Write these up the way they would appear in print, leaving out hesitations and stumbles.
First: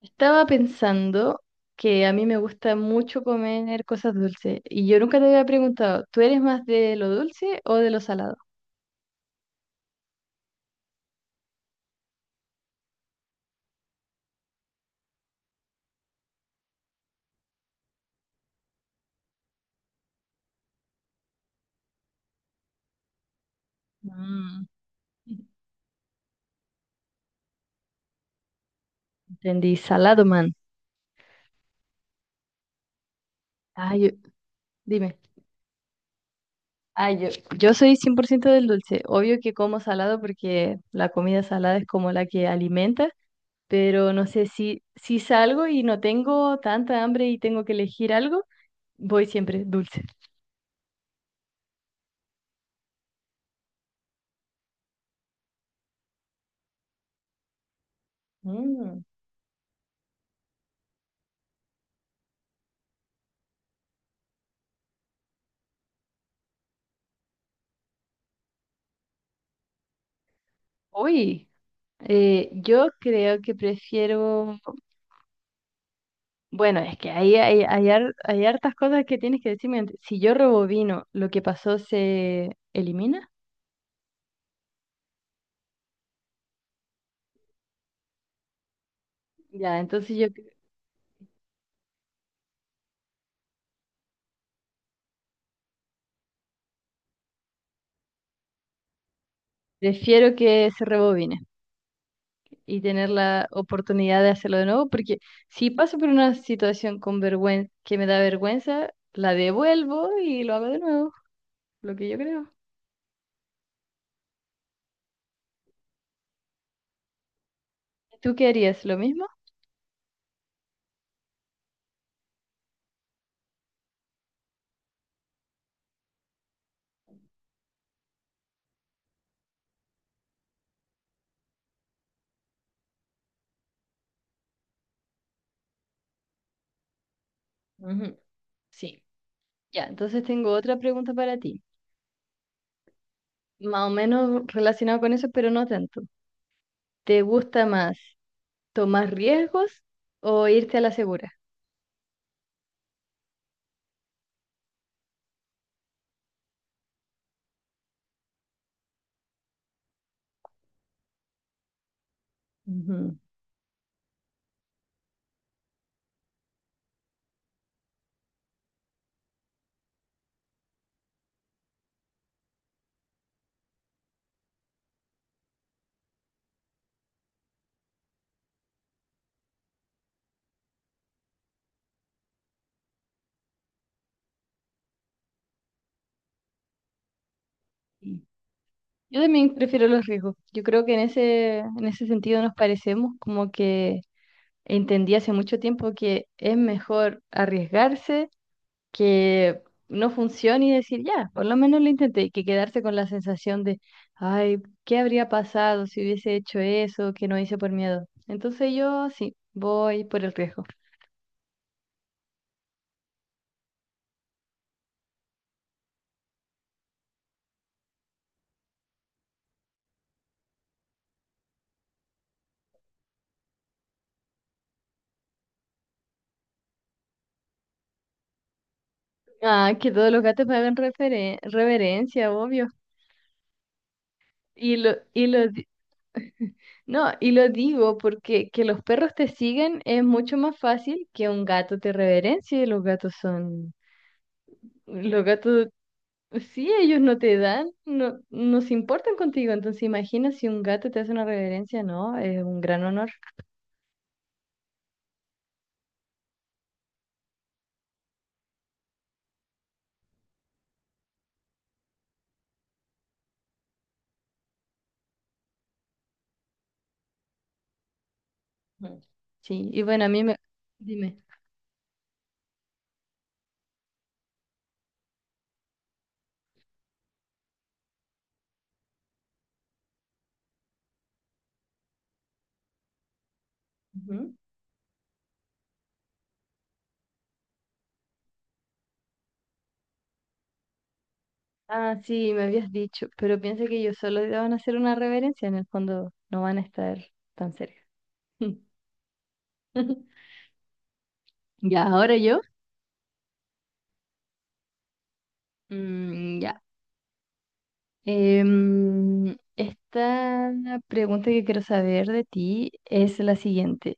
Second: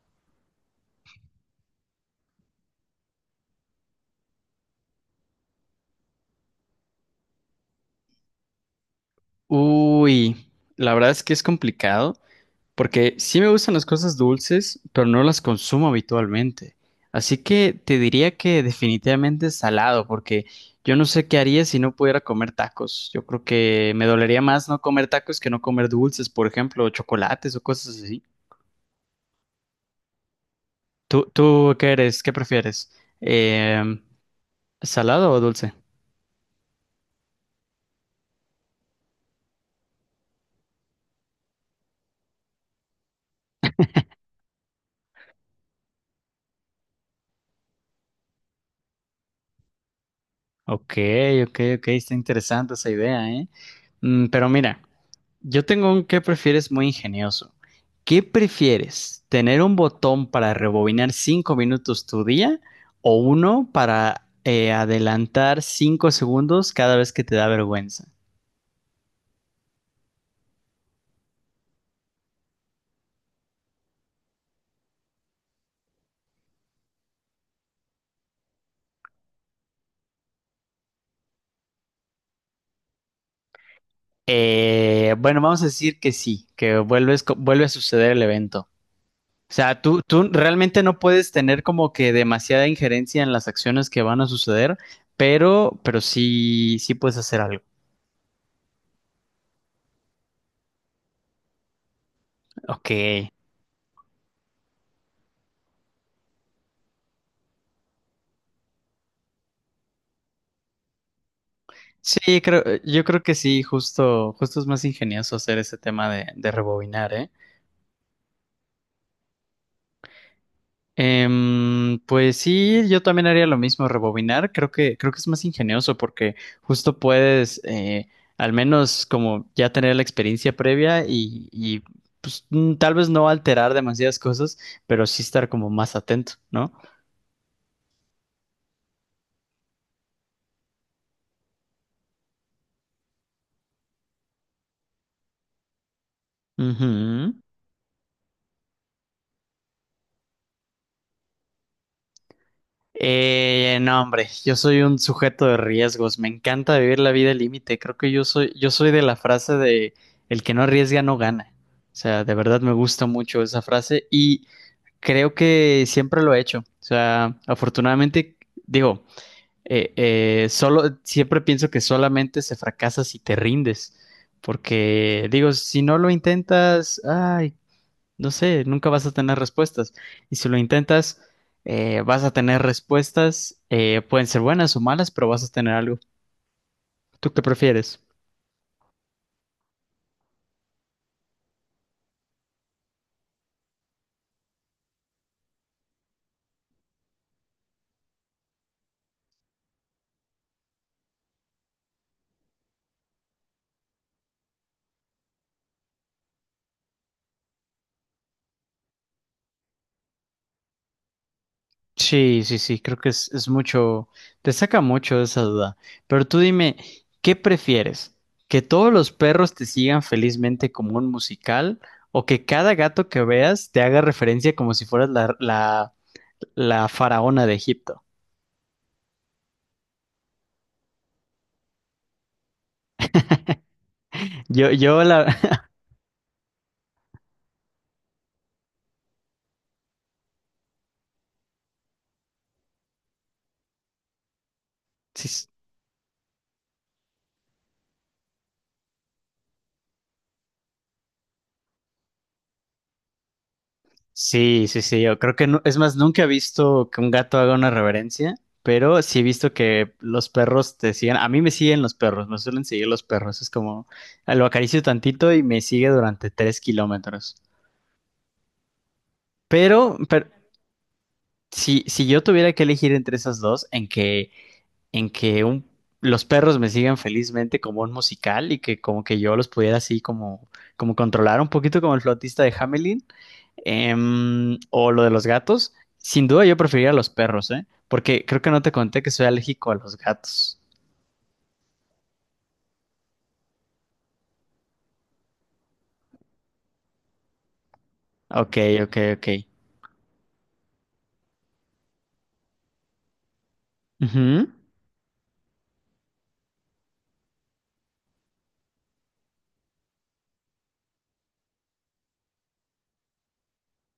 Estaba pensando que a mí me gusta mucho comer cosas dulces y yo nunca te había preguntado, ¿tú eres más de lo dulce o de lo salado? Uy, la verdad es que es complicado porque sí me gustan las cosas dulces, pero no las consumo habitualmente. Así que te diría que definitivamente salado, porque yo no sé qué haría si no pudiera comer tacos. Yo creo que me dolería Mm, más no comer tacos que no comer dulces, por ejemplo, chocolates o cosas así. Entendí, salado, man. ¿¿Tú qué eres? ¿Qué prefieres? Ah, Em, dime. ¿Salado o dulce? Ah, yo soy 100% del dulce. Obvio que como salado porque la comida salada es como la que alimenta, pero no sé, si salgo y no tengo tanta hambre y tengo que elegir algo, voy siempre dulce. Ok, ok, ok, está interesante esa idea, ¿eh? Mm, pero mira, yo tengo un qué prefieres muy ingenioso. ¿Qué Mm. prefieres? ¿Tener un botón para rebobinar 5 minutos tu día o uno para adelantar 5 segundos cada vez que te da vergüenza? Uy, yo creo que prefiero. Bueno, es que ahí hay hartas cosas que tienes que decirme antes. Si yo rebobino, ¿lo que pasó se elimina? Bueno, vamos a decir que sí, que vuelves, vuelve a suceder el evento. O Ya, sea, tú, entonces yo tú realmente no puedes tener como que demasiada injerencia en las acciones que van a suceder, pero sí, sí puedes hacer algo. prefiero que se rebobine y tener Ok. la oportunidad de hacerlo de nuevo, porque si paso por una situación con vergüenza, que me da vergüenza, la devuelvo y lo hago de nuevo, lo que yo Sí, creo. creo, yo creo que sí, justo, justo es más ingenioso hacer ese tema de rebobinar, ¿eh? ¿Tú qué harías? ¿Lo mismo? Pues sí, yo también haría lo mismo, rebobinar. Creo que es más ingenioso porque justo puedes, al menos como ya tener la experiencia previa y, pues tal vez no alterar demasiadas cosas, pero sí estar como más atento, ¿no? Ujú. Sí. Ya, entonces tengo otra pregunta para ti, más o menos relacionado con eso, pero no tanto. ¿Te Ujú. gusta más? ¿Tomar riesgos o irte a la segura? No, hombre, yo soy un sujeto de riesgos. Me encanta vivir la vida al límite. Creo que yo soy de la frase de el que no arriesga no gana. O sea, de verdad me gusta Ujú, mucho esa frase. Y creo que siempre lo he hecho. O sea, afortunadamente, digo, solo, siempre pienso que solamente se fracasa si te rindes. Porque, digo, si no lo intentas, ay, no sé, nunca vas a tener respuestas. Y si lo intentas, vas a tener respuestas, pueden ser buenas o malas, pero vas a tener algo. ¿Tú qué prefieres? sí. Yo también prefiero los riesgos. Yo creo que en ese sentido nos parecemos, como que entendí hace mucho tiempo que es mejor arriesgarse que no funcione y decir, ya, por lo menos lo intenté, que quedarse con la sensación de, ay, ¿qué habría pasado si hubiese hecho eso que no hice por miedo? Entonces yo sí, voy por el riesgo. Sí, sí, sí, creo que es mucho, te saca mucho de esa duda. Pero tú dime, ¿qué prefieres? ¿Que todos los perros te sigan felizmente como un musical o que cada gato que veas te haga referencia como si fueras la, la, la faraona de Egipto? Ah, que todos los gatos me hagan reverencia, obvio. Yo, Y lo, yo y la... lo, No, y lo digo porque que los perros te sigan es mucho más fácil que un gato te reverencie. Los gatos son, los Sí, gatos, sí, ellos no te dan, no, no se importan contigo. Entonces imagina si un gato te hace una reverencia, no, es un gran honor. sí, sí, sí, yo creo que no, es más, nunca he visto que un gato haga una reverencia, pero sí he visto que los perros te siguen, a mí me siguen los perros, me suelen seguir los perros, es como, ah, lo acaricio tantito y me sigue durante 3 kilómetros. Ujú. Sí, y Pero, bueno, pero dime. si, si yo tuviera que elegir entre esas dos, en que un, los perros me sigan felizmente como un musical y que como que yo los pudiera así como, como controlar un poquito como el flautista de Hamelin, Ujú. O lo de los gatos. Sin duda yo preferiría los perros, ¿eh? Porque creo que no te conté que soy alérgico a los gatos. Ah, sí, me habías dicho, pero piensa que ellos solo te van a hacer una reverencia, en el fondo no van a estar tan cerca. Ok, ok, ok. Ya, ahora yo. Ujú. Ya. Esta pregunta que quiero saber de ti es la siguiente.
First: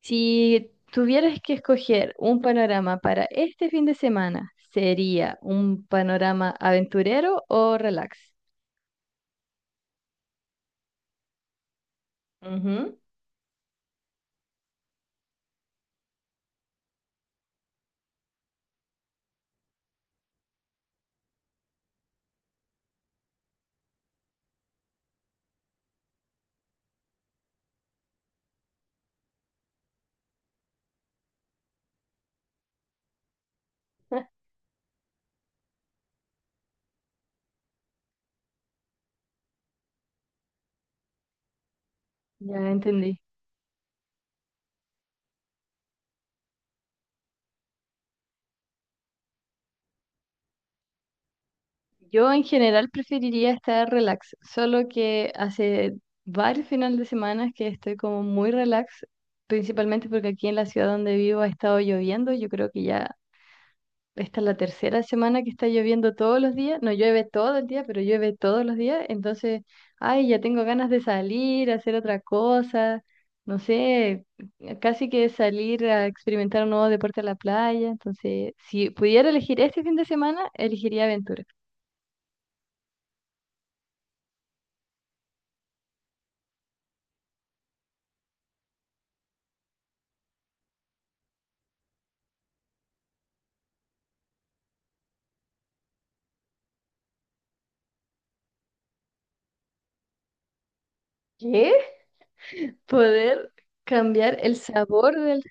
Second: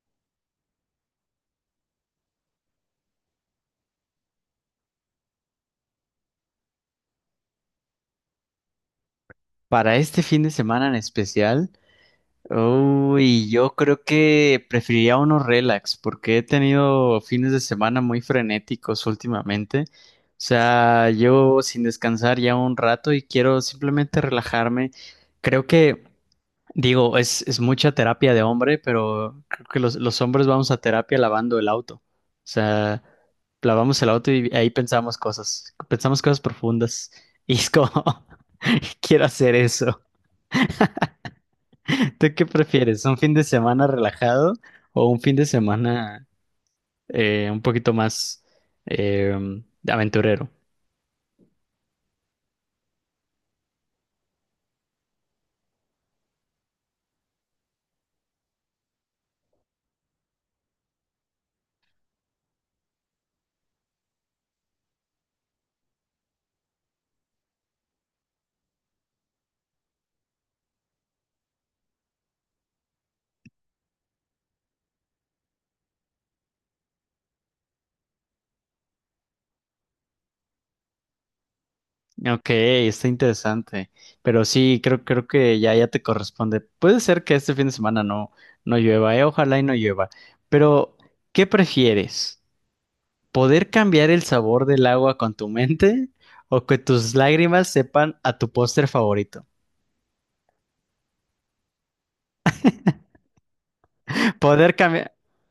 Si tuvieras que escoger un panorama para este fin de semana, ¿sería un panorama aventurero o relax? Para este fin de semana en especial, Ujú. uy, yo creo que preferiría uno relax, porque he tenido fines de semana muy frenéticos últimamente. O sea, yo sin descansar ya un rato y quiero simplemente relajarme. Creo que digo, es mucha terapia de hombre, pero creo que los hombres vamos a terapia lavando el auto. O sea, lavamos el auto y ahí pensamos cosas profundas. Y es como, quiero hacer eso. ¿Tú qué Ya prefieres? ¿Un entendí. fin de semana relajado o un fin de semana un poquito más eh, aventurero? Yo en general preferiría estar relax, solo que hace varios finales de semana que estoy como muy relax, principalmente porque aquí en la ciudad donde vivo ha estado lloviendo, yo creo que ya esta es la tercera semana que está lloviendo todos los días. No llueve todo el día, pero llueve todos los días. Entonces, ay, ya tengo ganas de salir, hacer otra cosa. No sé, casi que salir a experimentar un nuevo deporte a la playa. Entonces, si pudiera elegir este fin de semana, elegiría aventura. Ok, está interesante. Pero sí, creo, creo que ya, ya te corresponde. Puede ser que este fin de semana no, no llueva, ojalá y no llueva. Pero, ¿qué prefieres? ¿Poder cambiar el sabor del agua con tu mente o que tus lágrimas sepan a tu póster favorito? ¿Qué? Poder cambiar el Poder cambiar. sabor del,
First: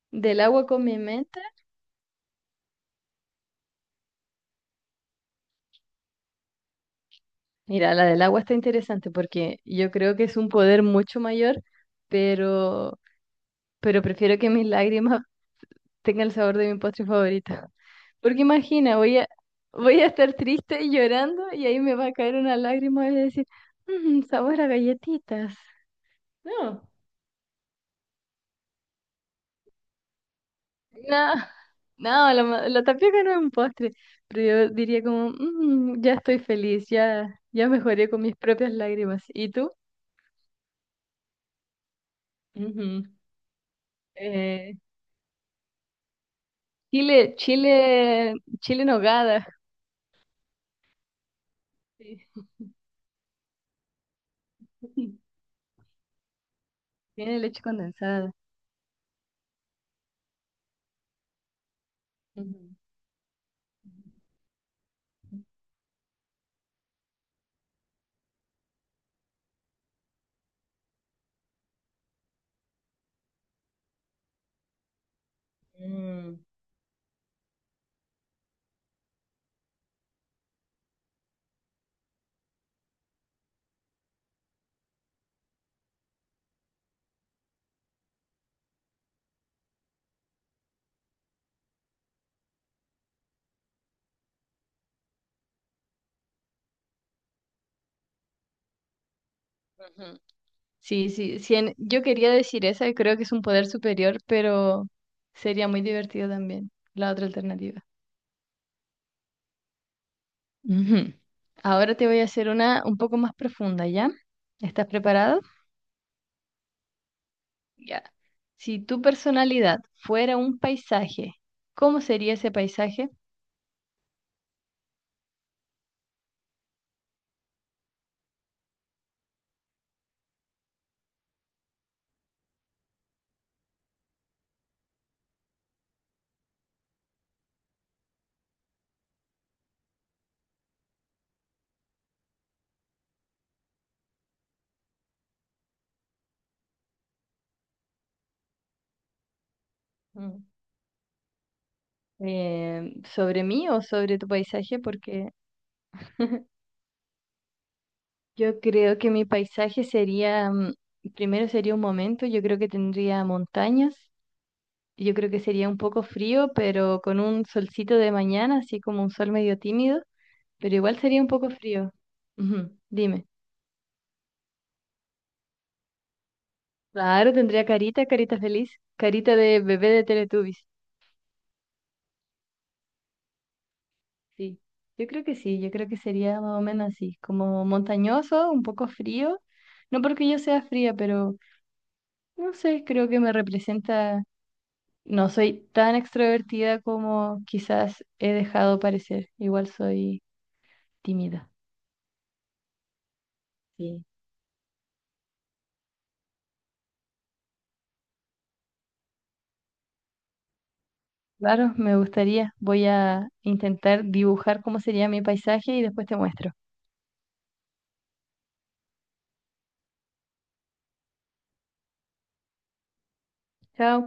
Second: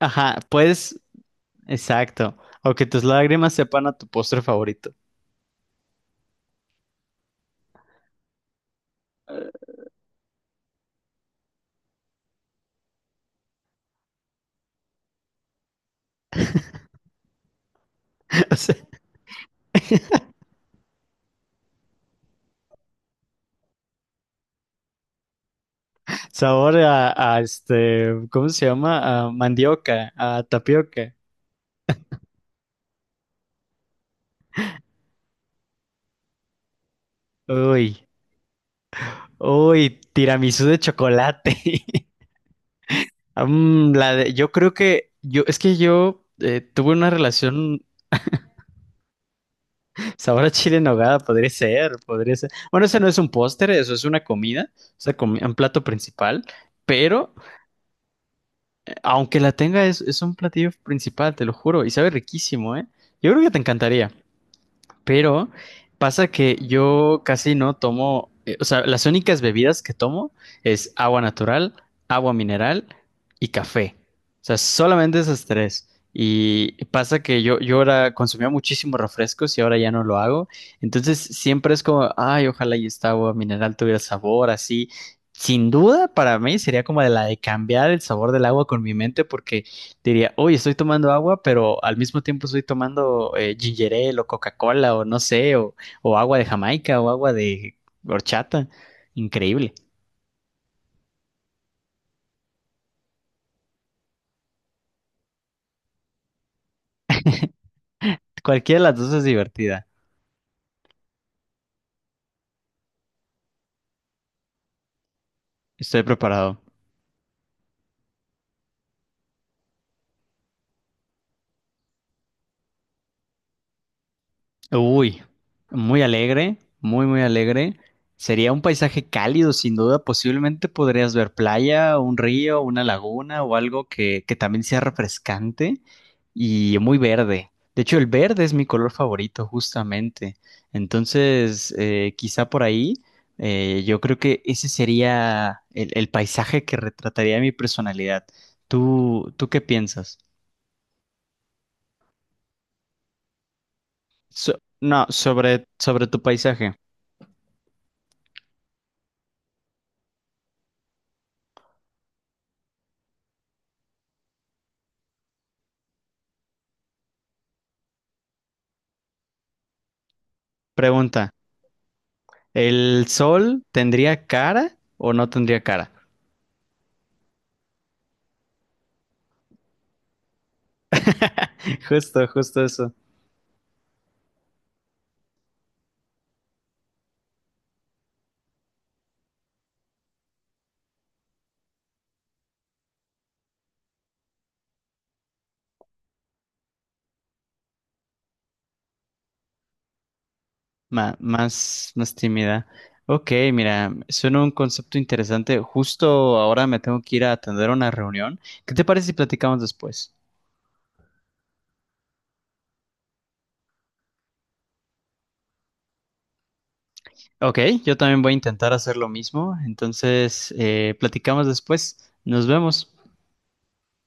Ajá, del agua con mi pues, mente. exacto. O que tus lágrimas sepan a tu postre favorito. Mira, la del agua está interesante porque yo creo que es un poder mucho mayor, pero, pero prefiero que mis lágrimas tenga el sabor de mi postre favorito. Porque imagina, voy a estar triste y llorando y ahí me va a caer una lágrima y voy a decir, "Mm, sabor a galletitas. O sea, sabor No, a este, ¿cómo se llama? A mandioca, a tapioca. no, no, la tapioca no es un postre, pero yo diría como, "Mm, ya estoy feliz, ya, ya Uy. mejoré con mis propias lágrimas. ¿Y tú? Uy, tiramisú de chocolate. Ujú. Mm, yo creo Eh, que yo, es que yo tuve una chile, relación chile, chile en nogada. sabor a chile en nogada, podría ser, podría Sí. ser. Bueno, ese no es un póster, eso es una comida, es una un plato principal, pero Tiene leche condensada. Aunque la tenga, es un platillo principal, te lo juro, y sabe Ujú. riquísimo, ¿eh? Yo creo que te encantaría. Pero pasa que yo casi no tomo, o sea, las únicas bebidas que tomo es agua natural, agua mineral y café. O sea, solamente esas tres. Mm, Y pasa que yo ahora consumía muchísimos refrescos y ahora ya no lo hago. Entonces siempre es como, ay, ojalá y esta agua mineral tuviera sabor así. Sin duda, para mí sería como de la de cambiar el sabor del agua con mi mente, porque diría, oye, estoy tomando agua, pero al mismo tiempo estoy tomando ginger ale o Coca-Cola o no sé, o agua de Jamaica o agua de horchata. Increíble. ujú. Sí, sí, sí, yo quería decir esa, y creo que es un poder superior, pero sería muy divertido también la otra alternativa. Cualquiera de las dos es divertida. Ujú. Ahora te voy a hacer una un poco más profunda, ¿ya? ¿Estás preparado? Estoy preparado. Ya. Si tu personalidad fuera un paisaje, ¿cómo sería ese paisaje? Uy, muy alegre, muy, muy alegre. Sería un paisaje cálido, sin duda. Posiblemente podrías ver playa, un río, una laguna o algo que también sea refrescante y muy verde. De hecho, el verde es mi color favorito, justamente. Entonces, quizá por ahí, yo creo que ese sería el paisaje que retrataría mi personalidad. ¿¿Tú qué piensas? Mm. ¿Sobre mí o sobre tu So- paisaje? no, Porque sobre, sobre tu paisaje. yo creo que mi paisaje sería, primero sería un momento. Yo creo que tendría montañas, yo creo que sería un poco frío, pero con un solcito de mañana, así como un sol medio tímido, pero igual sería un Pregunta. poco frío. Ujú. ¿El Dime. sol tendría cara o no tendría cara? Claro, tendría carita, carita feliz, carita de bebé de Teletubbies. Justo, justo eso. Sí, yo creo que sí, yo creo que sería más o menos así, como montañoso, un poco frío. No porque yo sea fría, pero no sé, creo que me representa. No soy tan extrovertida como quizás he dejado parecer. Igual soy tímida. Más, más tímida. Ok, mira, Sí. suena un concepto interesante. Justo ahora me tengo que ir a atender una reunión. ¿Qué te parece si platicamos después? Claro, me gustaría. Voy a intentar dibujar cómo sería mi paisaje y después te muestro. Ok, yo también voy a intentar hacer lo mismo. Entonces, platicamos después. Nos vemos. Chao.